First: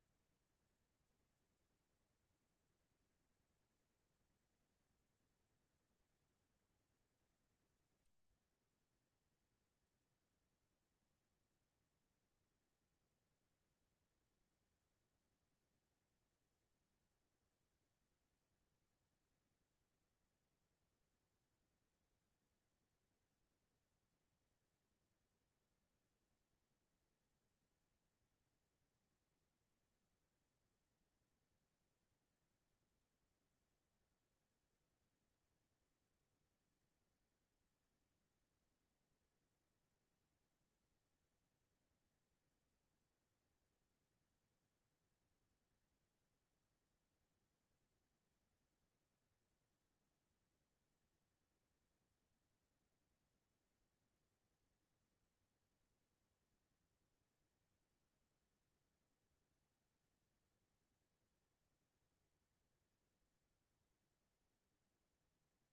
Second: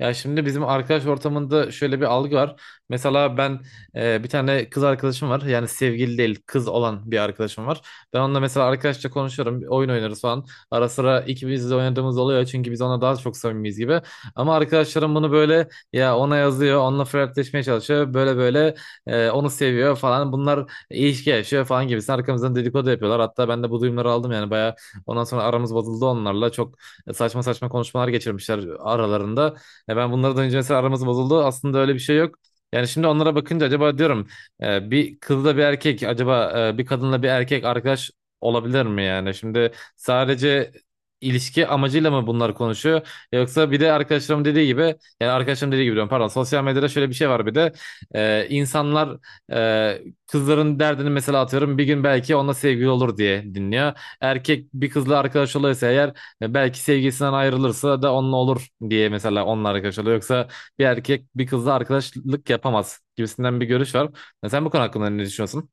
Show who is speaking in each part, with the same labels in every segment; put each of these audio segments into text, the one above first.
Speaker 1: Ya şimdi bizim arkadaş ortamında şöyle bir algı var. Mesela ben bir tane kız arkadaşım var. Yani sevgili değil kız olan bir arkadaşım var. Ben onunla mesela arkadaşça konuşuyorum. Oyun oynarız falan. Ara sıra ikimiz de oynadığımız oluyor. Çünkü biz ona daha çok samimiyiz gibi. Ama arkadaşlarım bunu böyle ya ona yazıyor. Onunla flörtleşmeye çalışıyor. Böyle böyle onu seviyor falan. Bunlar ilişki yaşıyor falan gibi. Arkamızdan dedikodu yapıyorlar. Hatta ben de bu duyumları aldım yani. Bayağı ondan sonra aramız bozuldu onlarla. Çok saçma saçma konuşmalar geçirmişler aralarında. Ya ben bunlardan önce mesela aramız bozuldu. Aslında öyle bir şey yok. Yani şimdi onlara bakınca acaba diyorum bir kızla bir erkek acaba bir kadınla bir erkek arkadaş olabilir mi yani? Şimdi sadece ilişki amacıyla mı bunlar konuşuyor? Yoksa bir de arkadaşlarım dediği gibi yani arkadaşlarım dediği gibi diyorum, pardon, sosyal medyada şöyle bir şey var bir de e, insanlar e, kızların derdini mesela atıyorum bir gün belki onunla sevgili olur diye dinliyor. Erkek bir kızla arkadaş oluyorsa eğer ya belki sevgisinden ayrılırsa da onunla olur diye mesela onunla arkadaş oluyor. Yoksa bir erkek bir kızla arkadaşlık yapamaz gibisinden bir görüş var. Ya sen bu konu hakkında ne düşünüyorsun?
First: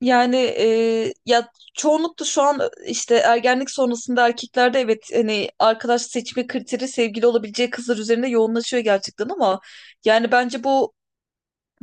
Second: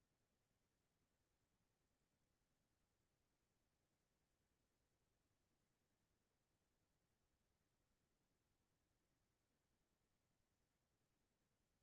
Speaker 2: Yani ya çoğunlukla şu an işte ergenlik sonrasında erkeklerde evet hani arkadaş seçme kriteri sevgili olabileceği kızlar üzerinde yoğunlaşıyor gerçekten ama yani bence bu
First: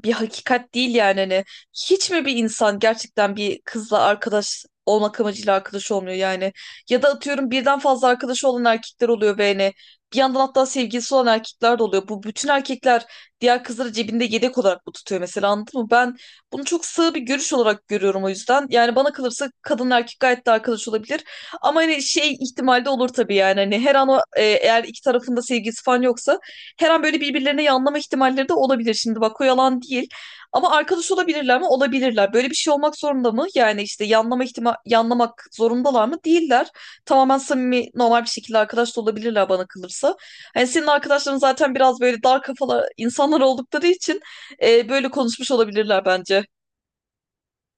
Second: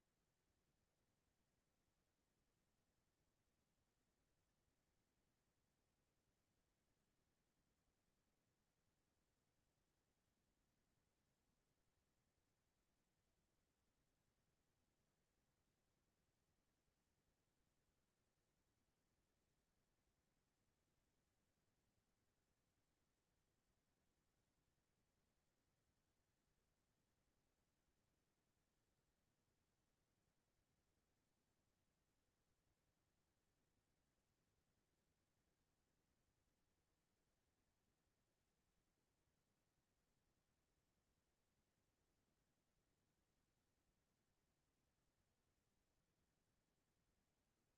Speaker 2: bir hakikat değil yani hani hiç mi bir insan gerçekten bir kızla arkadaş olmak amacıyla arkadaş olmuyor yani ya da atıyorum birden fazla arkadaşı olan erkekler oluyor ve hani bir yandan hatta sevgilisi olan erkekler de oluyor. Bu bütün erkekler diğer kızları cebinde yedek olarak bu tutuyor mesela, anladın mı? Ben bunu çok sığ bir görüş olarak görüyorum o yüzden. Yani bana kalırsa kadın erkek gayet de arkadaş olabilir. Ama hani şey ihtimalde olur tabii, yani hani her an eğer iki tarafında sevgilisi falan yoksa her an böyle birbirlerine yanlama ihtimalleri de olabilir. Şimdi bak o yalan değil. Ama arkadaş olabilirler mi? Olabilirler. Böyle bir şey olmak zorunda mı? Yani işte yanlamak zorundalar mı? Değiller. Tamamen samimi, normal bir şekilde arkadaş da olabilirler bana kalırsa. Hani senin arkadaşların zaten biraz böyle dar kafalı insanlar oldukları için böyle konuşmuş olabilirler bence.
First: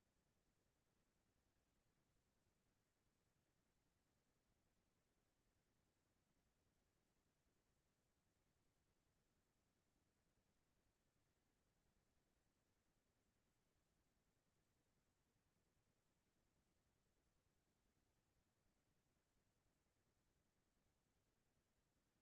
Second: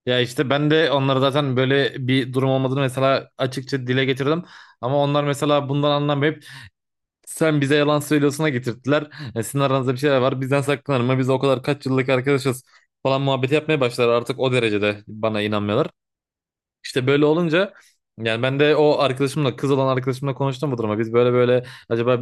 Speaker 1: Ya işte ben de onlara zaten böyle bir durum olmadığını mesela açıkça dile getirdim. Ama onlar mesela bundan anlamayıp sen bize yalan söylüyorsun'a getirttiler. E sizin aranızda bir şeyler var, bizden saklanır mı? Biz o kadar kaç yıllık arkadaşız falan muhabbeti yapmaya başlar, artık o derecede bana inanmıyorlar. İşte böyle olunca yani ben de o arkadaşımla, kız olan arkadaşımla konuştum bu duruma. Biz böyle böyle acaba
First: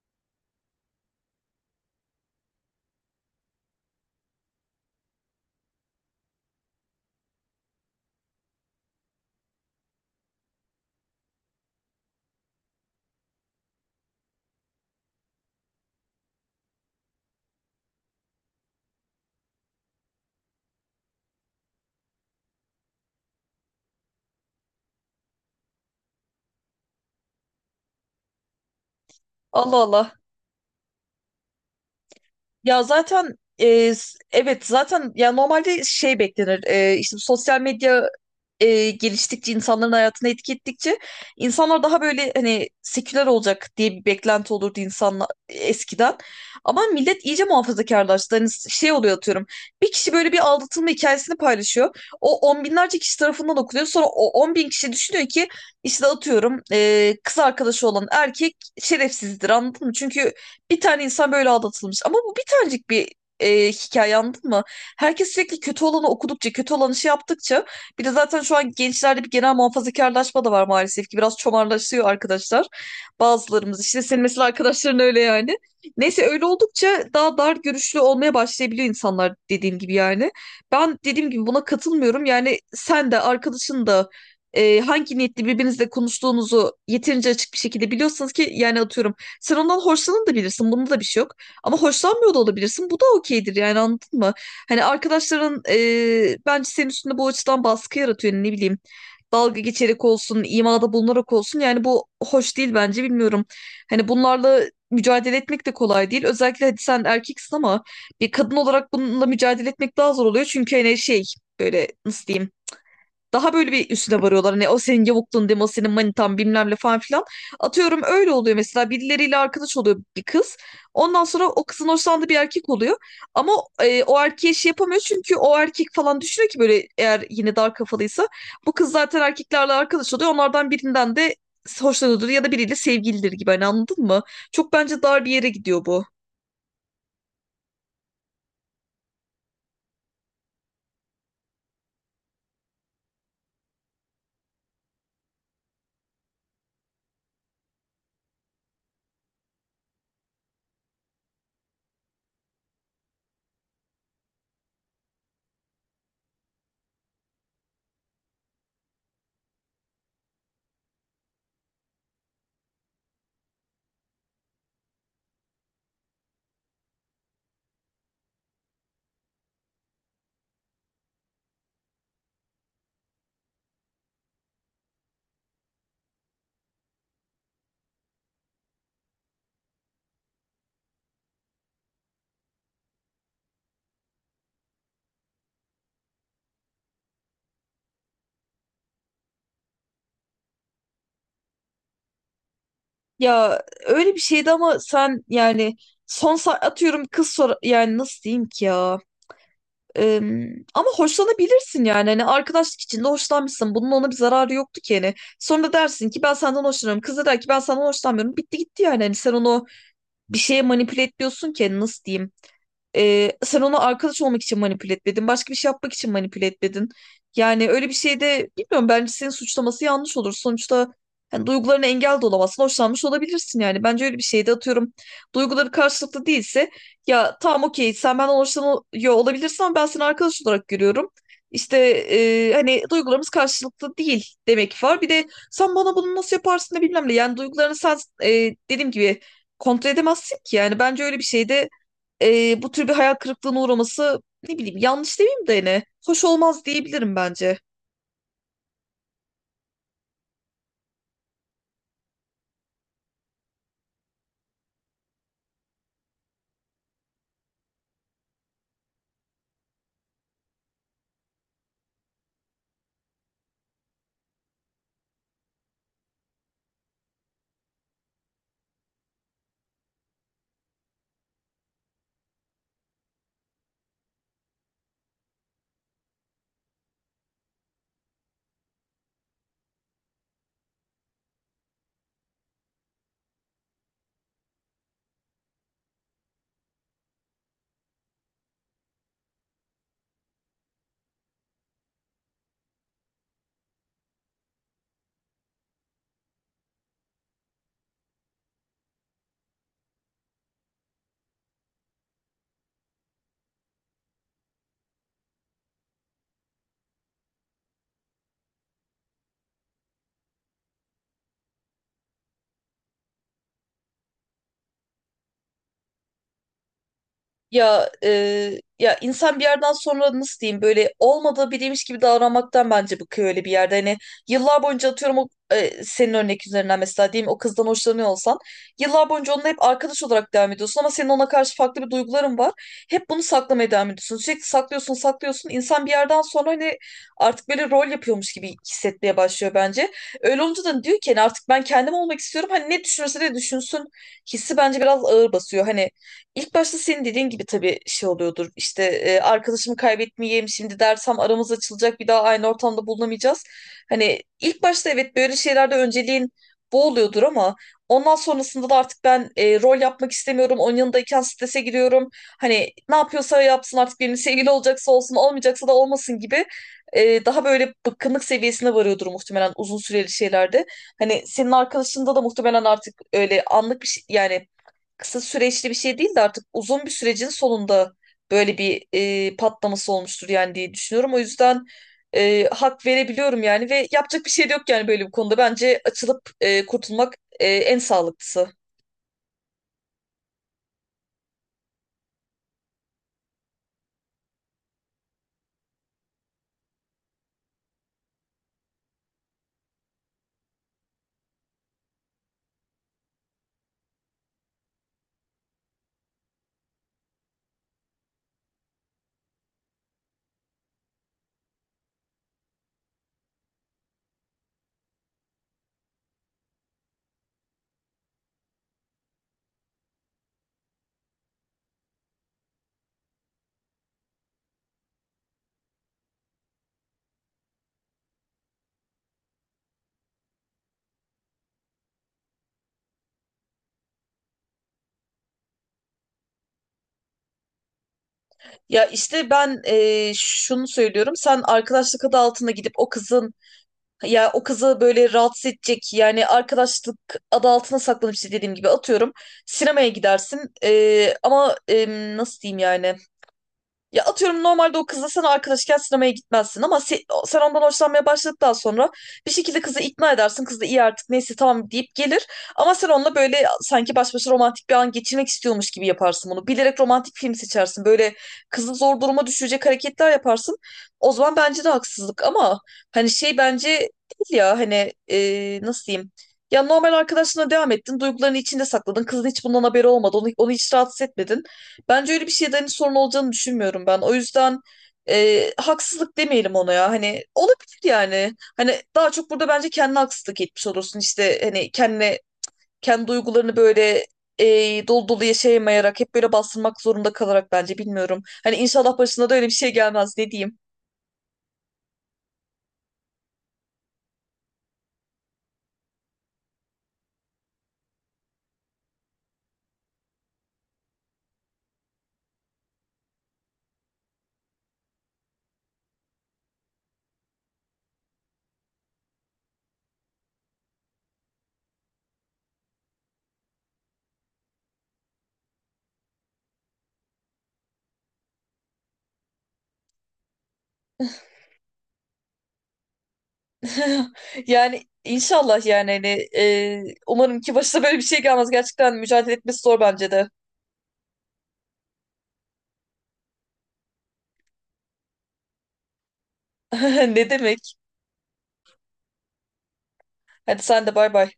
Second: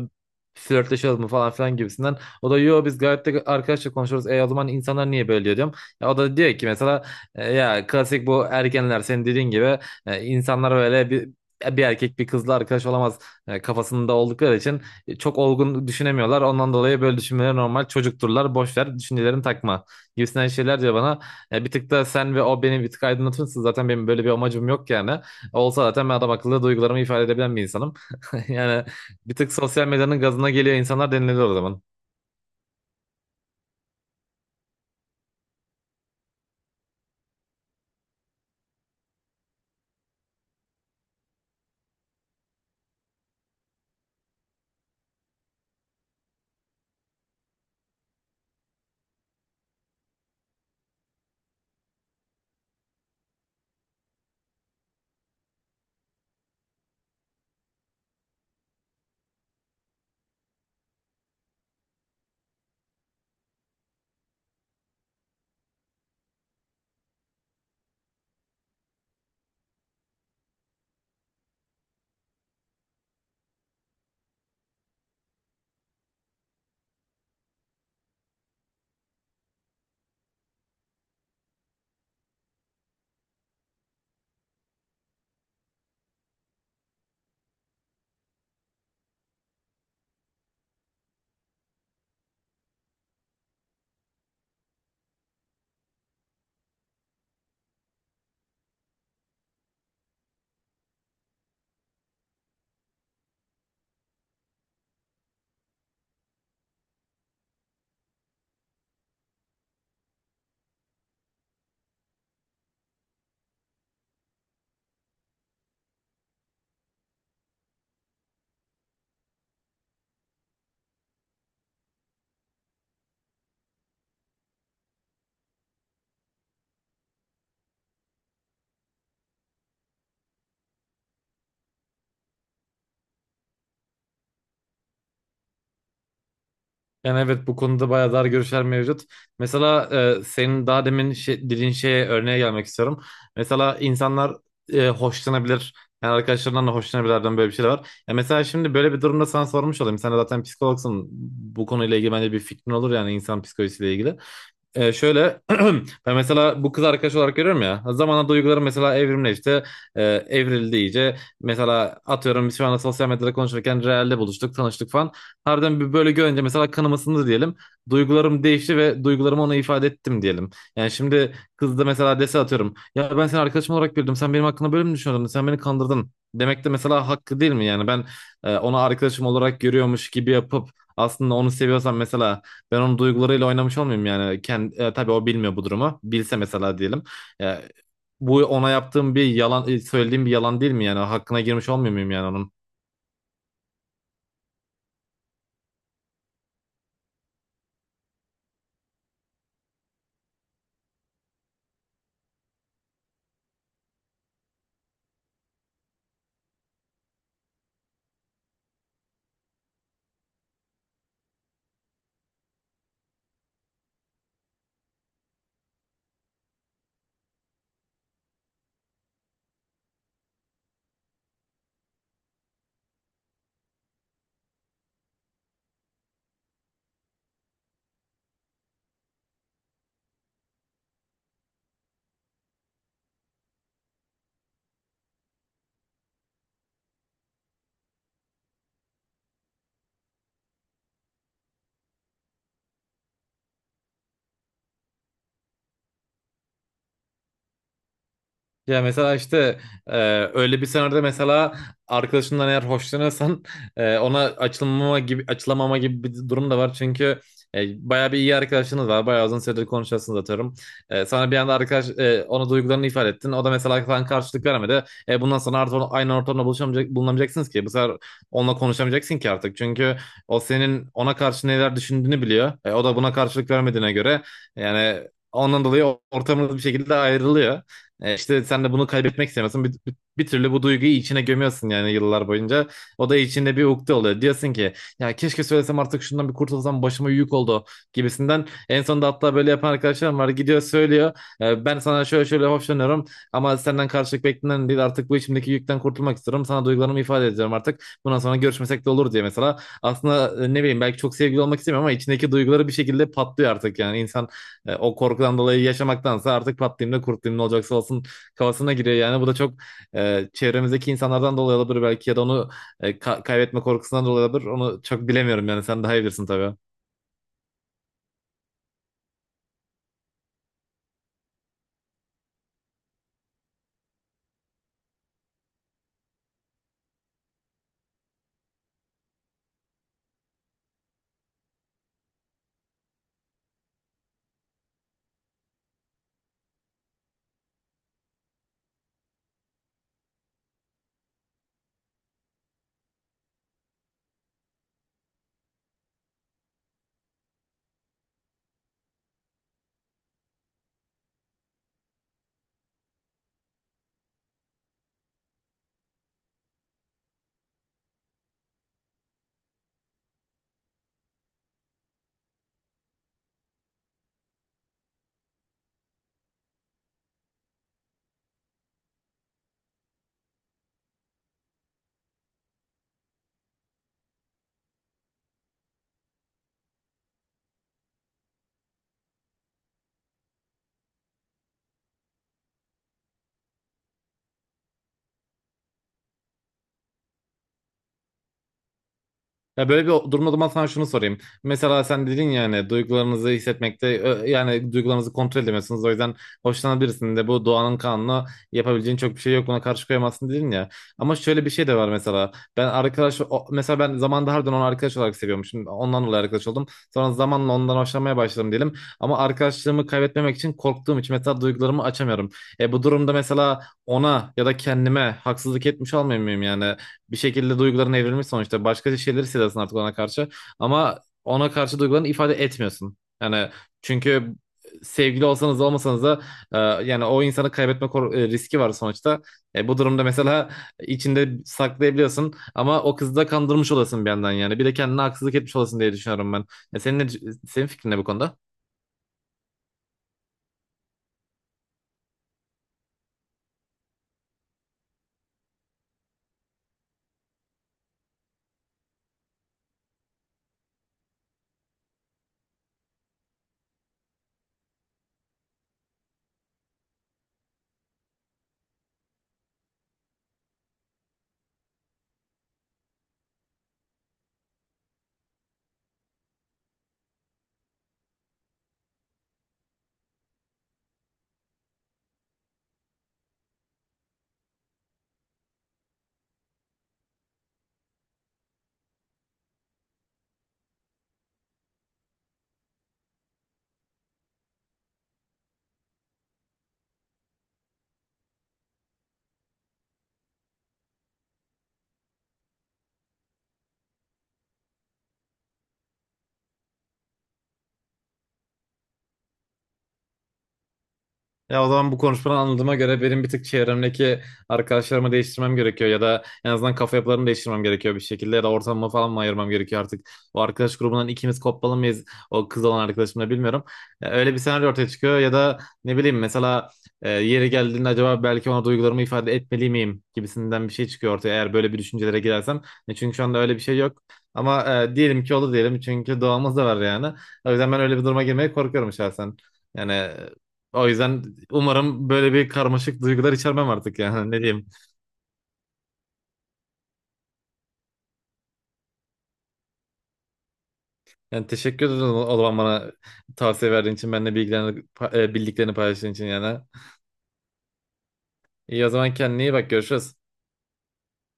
Speaker 1: flörtleşelim mu falan filan gibisinden. O da yo biz gayet de arkadaşça konuşuyoruz. E o zaman insanlar niye böyle diyor diyorum. Ya o da diyor ki mesela "E, ya klasik bu ergenler senin dediğin gibi insanlar böyle bir erkek bir kızla arkadaş olamaz kafasında oldukları için çok olgun düşünemiyorlar. Ondan dolayı böyle düşünmeleri normal. Çocukturlar. Boş ver. Düşüncelerini takma." Gibisinden şeyler diyor bana. E bir tık da sen ve o beni bir tık aydınlatıyorsun. Zaten benim böyle bir amacım yok yani. Olsa zaten ben adam akıllı duygularımı ifade edebilen bir insanım. Yani bir tık
Speaker 2: Allah
Speaker 1: sosyal
Speaker 2: Allah.
Speaker 1: medyanın gazına geliyor insanlar denilebilir o zaman.
Speaker 2: Ya zaten evet, zaten ya normalde şey beklenir. İşte bu sosyal medya geliştikçe, insanların hayatına etki ettikçe insanlar daha böyle hani seküler olacak diye bir beklenti olurdu insanlar eskiden. Ama millet iyice muhafazakarlaştı. Hani şey oluyor atıyorum. Bir kişi böyle bir aldatılma hikayesini paylaşıyor. O on binlerce kişi tarafından okunuyor. Sonra o on bin kişi düşünüyor ki işte atıyorum kız arkadaşı olan erkek şerefsizdir, anladın mı? Çünkü bir tane insan böyle aldatılmış. Ama bu bir tanecik bir hikaye, anladın mı? Herkes sürekli kötü olanı okudukça, kötü olanı şey yaptıkça bir de zaten şu an gençlerde bir genel muhafazakarlaşma da var maalesef ki. Biraz çomarlaşıyor arkadaşlar. Bazılarımız işte, senin mesela arkadaşların öyle yani. Neyse, öyle oldukça daha dar görüşlü olmaya başlayabiliyor insanlar, dediğim gibi yani. Ben dediğim gibi buna katılmıyorum. Yani sen de arkadaşın da hangi niyetle birbirinizle konuştuğunuzu yeterince açık bir şekilde biliyorsanız, ki yani atıyorum sen ondan hoşlanın da bilirsin. Bunda da bir şey yok. Ama hoşlanmıyor da olabilirsin. Bu da okeydir yani, anladın mı? Hani arkadaşların bence senin üstünde bu açıdan baskı yaratıyor. Yani ne bileyim, dalga geçerek olsun, imada bulunarak olsun. Yani bu hoş değil bence, bilmiyorum. Hani bunlarla mücadele etmek de kolay değil. Özellikle hadi sen erkeksin ama bir kadın olarak bununla mücadele etmek daha zor oluyor. Çünkü hani şey, böyle nasıl diyeyim, daha böyle bir üstüne varıyorlar. Hani o senin yavukluğun deme, o senin manitan bilmem ne falan filan. Atıyorum öyle oluyor mesela. Birileriyle arkadaş oluyor bir kız. Ondan sonra o kızın hoşlandığı bir erkek oluyor. Ama o erkeğe şey yapamıyor. Çünkü o erkek falan düşünüyor ki, böyle eğer yine dar kafalıysa. Bu kız zaten erkeklerle arkadaş oluyor. Onlardan birinden de hoşlanıyordur ya da biriyle sevgilidir gibi. Hani anladın mı? Çok bence dar bir yere gidiyor bu.
Speaker 1: Yani evet bu konuda bayağı dar görüşler mevcut. Mesela senin daha demin dediğin şeye, örneğe gelmek istiyorum. Mesela insanlar hoşlanabilir. Yani arkadaşlarından da hoşlanabilirden böyle bir şey de var. Ya mesela şimdi böyle bir durumda sana sormuş olayım. Sen de zaten psikologsun. Bu konuyla ilgili bence bir fikrin olur yani, insan psikolojisiyle ilgili. E, şöyle, ben mesela bu kız arkadaş olarak görüyorum ya. Zamanla duygularım mesela evrimle işte e, evrildi iyice. Mesela atıyorum biz şu anda sosyal medyada konuşurken realde buluştuk, tanıştık falan. Harbiden bir böyle görünce mesela kanım ısındı diyelim. Duygularım değişti ve duygularımı ona ifade ettim diyelim. Yani şimdi kız da mesela dese atıyorum. Ya ben seni arkadaşım olarak bildim. Sen benim hakkında böyle mi düşünüyordun? Sen beni kandırdın. Demek de mesela hakkı değil mi? Yani ben onu arkadaşım olarak görüyormuş gibi yapıp aslında onu seviyorsam mesela ben onun duygularıyla oynamış olmayayım yani. Kendi, tabii o bilmiyor bu durumu. Bilse mesela diyelim. E, bu ona yaptığım bir yalan, söylediğim bir yalan değil mi yani? Hakkına girmiş olmuyor muyum yani onun?
Speaker 2: Ya öyle bir şeydi ama sen yani atıyorum kız sor, yani nasıl diyeyim ki ya? Eee, ama hoşlanabilirsin yani. Hani arkadaşlık içinde hoşlanmışsın. Bunun ona bir zararı yoktu ki hani. Sonra dersin ki ben senden hoşlanıyorum. Kız da der ki ben senden hoşlanmıyorum. Bitti gitti yani. Hani sen onu bir şeye manipüle ediyorsun ki, hani nasıl diyeyim. Sen onu arkadaş olmak için manipüle etmedin. Başka bir şey yapmak için manipüle etmedin. Yani öyle bir şeyde bilmiyorum, bence senin suçlaması yanlış olur. Sonuçta hani duygularına engel de olamazsın. Hoşlanmış olabilirsin yani. Bence öyle bir şeyde atıyorum. Duyguları karşılıklı değilse, ya tamam, okey, sen benden hoşlanıyor olabilirsin ama ben seni arkadaş olarak görüyorum. İşte hani duygularımız karşılıklı değil demek var. Bir de sen bana bunu nasıl yaparsın da bilmem ne. Yani duygularını sen e, dediğim gibi kontrol edemezsin ki. Yani bence öyle bir şeyde bu tür bir hayal kırıklığına uğraması, ne bileyim yanlış demeyeyim de hani hoş olmaz diyebilirim bence.
Speaker 1: Ya mesela işte e, öyle bir senaryoda mesela arkadaşından eğer hoşlanıyorsan ona açılmama gibi açılamama gibi bir durum da var. Çünkü bayağı bir iyi arkadaşınız var. Bayağı uzun süredir konuşuyorsunuz atıyorum. E, sana bir anda ona duygularını ifade ettin. O da mesela sana karşılık vermedi. E, bundan sonra artık aynı ortamda bulunamayacaksınız ki. Bu sefer onunla konuşamayacaksın ki artık. Çünkü o senin ona karşı neler düşündüğünü biliyor. E, o da buna karşılık vermediğine göre yani ondan dolayı ortamınız bir şekilde ayrılıyor. E, işte sen de bunu kaybetmek istemiyorsun. Bir türlü bu duyguyu içine gömüyorsun yani yıllar boyunca. O da içinde bir ukde oluyor. Diyorsun ki ya keşke söylesem artık, şundan bir kurtulsam, başıma yük oldu gibisinden. En sonunda hatta böyle yapan arkadaşlarım var. Gidiyor söylüyor. E, ben sana şöyle şöyle hoşlanıyorum ama senden karşılık beklenen değil. Artık bu içimdeki yükten kurtulmak istiyorum. Sana duygularımı ifade edeceğim artık. Bundan sonra görüşmesek de olur diye mesela. Aslında ne bileyim belki çok sevgili olmak istemiyorum ama içindeki duyguları bir şekilde patlıyor artık yani. İnsan o korkudan dolayı yaşamaktansa artık patlayayım da kurtulayım, ne olacaksa olsun kafasına giriyor yani. Bu da çok çevremizdeki insanlardan dolayı olabilir belki ya da onu kaybetme korkusundan dolayı olabilir. Onu çok bilemiyorum yani, sen daha iyi bilirsin tabii.
Speaker 2: Ya ya insan bir yerden sonra nasıl diyeyim, böyle olmadığı biriymiş gibi davranmaktan bence bıkıyor öyle bir yerde. Hani yıllar boyunca atıyorum senin örnek üzerinden mesela diyeyim, o kızdan hoşlanıyor olsan yıllar boyunca onunla hep arkadaş olarak devam ediyorsun ama senin ona karşı farklı bir duyguların var. Hep bunu saklamaya devam ediyorsun. Sürekli saklıyorsun, saklıyorsun. İnsan bir yerden sonra hani artık böyle rol yapıyormuş gibi hissetmeye başlıyor bence. Öyle olunca da diyor ki hani artık ben kendim olmak istiyorum. Hani ne düşünürse de düşünsün hissi bence biraz ağır basıyor. Hani İlk başta senin dediğin gibi tabii şey oluyordur. İşte arkadaşımı kaybetmeyeyim, şimdi dersem aramız açılacak, bir daha aynı ortamda bulunamayacağız. Hani ilk başta evet böyle şeylerde önceliğin bu oluyordur ama ondan sonrasında da artık ben rol yapmak istemiyorum. Onun yanındayken strese giriyorum. Hani ne yapıyorsa yapsın, artık benim sevgili olacaksa olsun, olmayacaksa da olmasın gibi, daha böyle bıkkınlık seviyesine varıyordur muhtemelen uzun süreli şeylerde. Hani senin arkadaşında da muhtemelen artık öyle anlık bir şey yani, kısa süreçli bir şey değil de artık uzun bir sürecin sonunda böyle bir patlaması olmuştur yani diye düşünüyorum. O yüzden hak verebiliyorum yani, ve yapacak bir şey de yok yani böyle bir konuda. Bence açılıp kurtulmak en sağlıklısı.
Speaker 1: Ya böyle bir durumda o zaman sana şunu sorayım. Mesela sen dedin ya hani duygularınızı yani duygularınızı kontrol edemiyorsunuz. O yüzden hoşlanan birisinin de bu doğanın kanunu, yapabileceğin çok bir şey yok. Ona karşı koyamazsın dedin ya. Ama şöyle bir şey de var mesela. Ben mesela ben zamanında harbiden onu arkadaş olarak seviyormuşum. Ondan dolayı arkadaş oldum. Sonra zamanla ondan hoşlanmaya başladım diyelim. Ama arkadaşlığımı kaybetmemek için, korktuğum için mesela duygularımı açamıyorum. E bu durumda mesela ona ya da kendime haksızlık etmiş olmuyor muyum yani? Bir şekilde duyguların evrilmiş sonuçta. Başka şeyleri hissediyorsun artık ona karşı. Ama ona karşı duygularını ifade etmiyorsun. Yani çünkü sevgili olsanız da olmasanız da e, yani o insanı riski var sonuçta. E, bu durumda mesela içinde saklayabiliyorsun ama o kızı da kandırmış olasın bir yandan yani. Bir de kendine haksızlık etmiş olasın diye düşünüyorum ben. E, senin ne, senin fikrin ne bu konuda?
Speaker 2: Ya işte ben şunu söylüyorum. Sen arkadaşlık adı altında gidip o kızın, ya o kızı böyle rahatsız edecek, yani arkadaşlık adı altına saklanıp işte dediğim gibi atıyorum sinemaya gidersin. Nasıl diyeyim yani. Ya atıyorum normalde o kızla sen arkadaşken sinemaya gitmezsin ama sen ondan hoşlanmaya başladıktan sonra bir şekilde kızı ikna edersin. Kız da iyi, artık neyse tamam deyip gelir. Ama sen onunla böyle sanki baş başa romantik bir an geçirmek istiyormuş gibi yaparsın bunu. Bilerek romantik film seçersin. Böyle kızı zor duruma düşürecek hareketler yaparsın. O zaman bence de haksızlık, ama hani şey bence değil ya hani, nasıl diyeyim? Ya normal arkadaşına devam ettin. Duygularını içinde sakladın. Kızın hiç bundan haberi olmadı. Onu hiç rahatsız etmedin. Bence öyle bir şeyden hani sorun olacağını düşünmüyorum ben. O yüzden haksızlık demeyelim ona ya. Hani olabilir yani. Hani daha çok burada bence kendine haksızlık etmiş olursun. İşte hani kendi duygularını böyle dolu dolu yaşayamayarak, hep böyle bastırmak zorunda kalarak, bence bilmiyorum. Hani inşallah başına da öyle bir şey gelmez, ne diyeyim.
Speaker 1: Ya o zaman bu konuşmadan anladığıma göre benim bir tık çevremdeki arkadaşlarımı değiştirmem gerekiyor ya da en azından kafa yapılarını değiştirmem gerekiyor bir şekilde ya da ortamımı falan mı ayırmam gerekiyor artık. O arkadaş grubundan ikimiz kopmalı mıyız o kız olan arkadaşımla, bilmiyorum. Ya öyle bir senaryo ortaya çıkıyor ya da ne bileyim mesela yeri geldiğinde acaba belki ona duygularımı ifade etmeli miyim gibisinden bir şey çıkıyor ortaya eğer böyle bir düşüncelere girersem. E, çünkü şu anda öyle bir şey yok. Ama diyelim ki olur diyelim, çünkü doğamız da var yani. O yüzden ben öyle bir duruma girmeye korkuyorum şahsen. Yani o yüzden umarım böyle bir karmaşık duygular içermem artık yani. Ne diyeyim.
Speaker 2: Yani inşallah yani hani umarım ki başına böyle bir şey gelmez. Gerçekten mücadele etmesi zor bence de.
Speaker 1: Yani teşekkür ederim o zaman bana tavsiye verdiğin için, benimle bilgilerini, bildiklerini paylaştığın için yani.
Speaker 2: Ne demek?
Speaker 1: İyi o zaman, kendine iyi bak, görüşürüz.
Speaker 2: Hadi sen de, bay bay.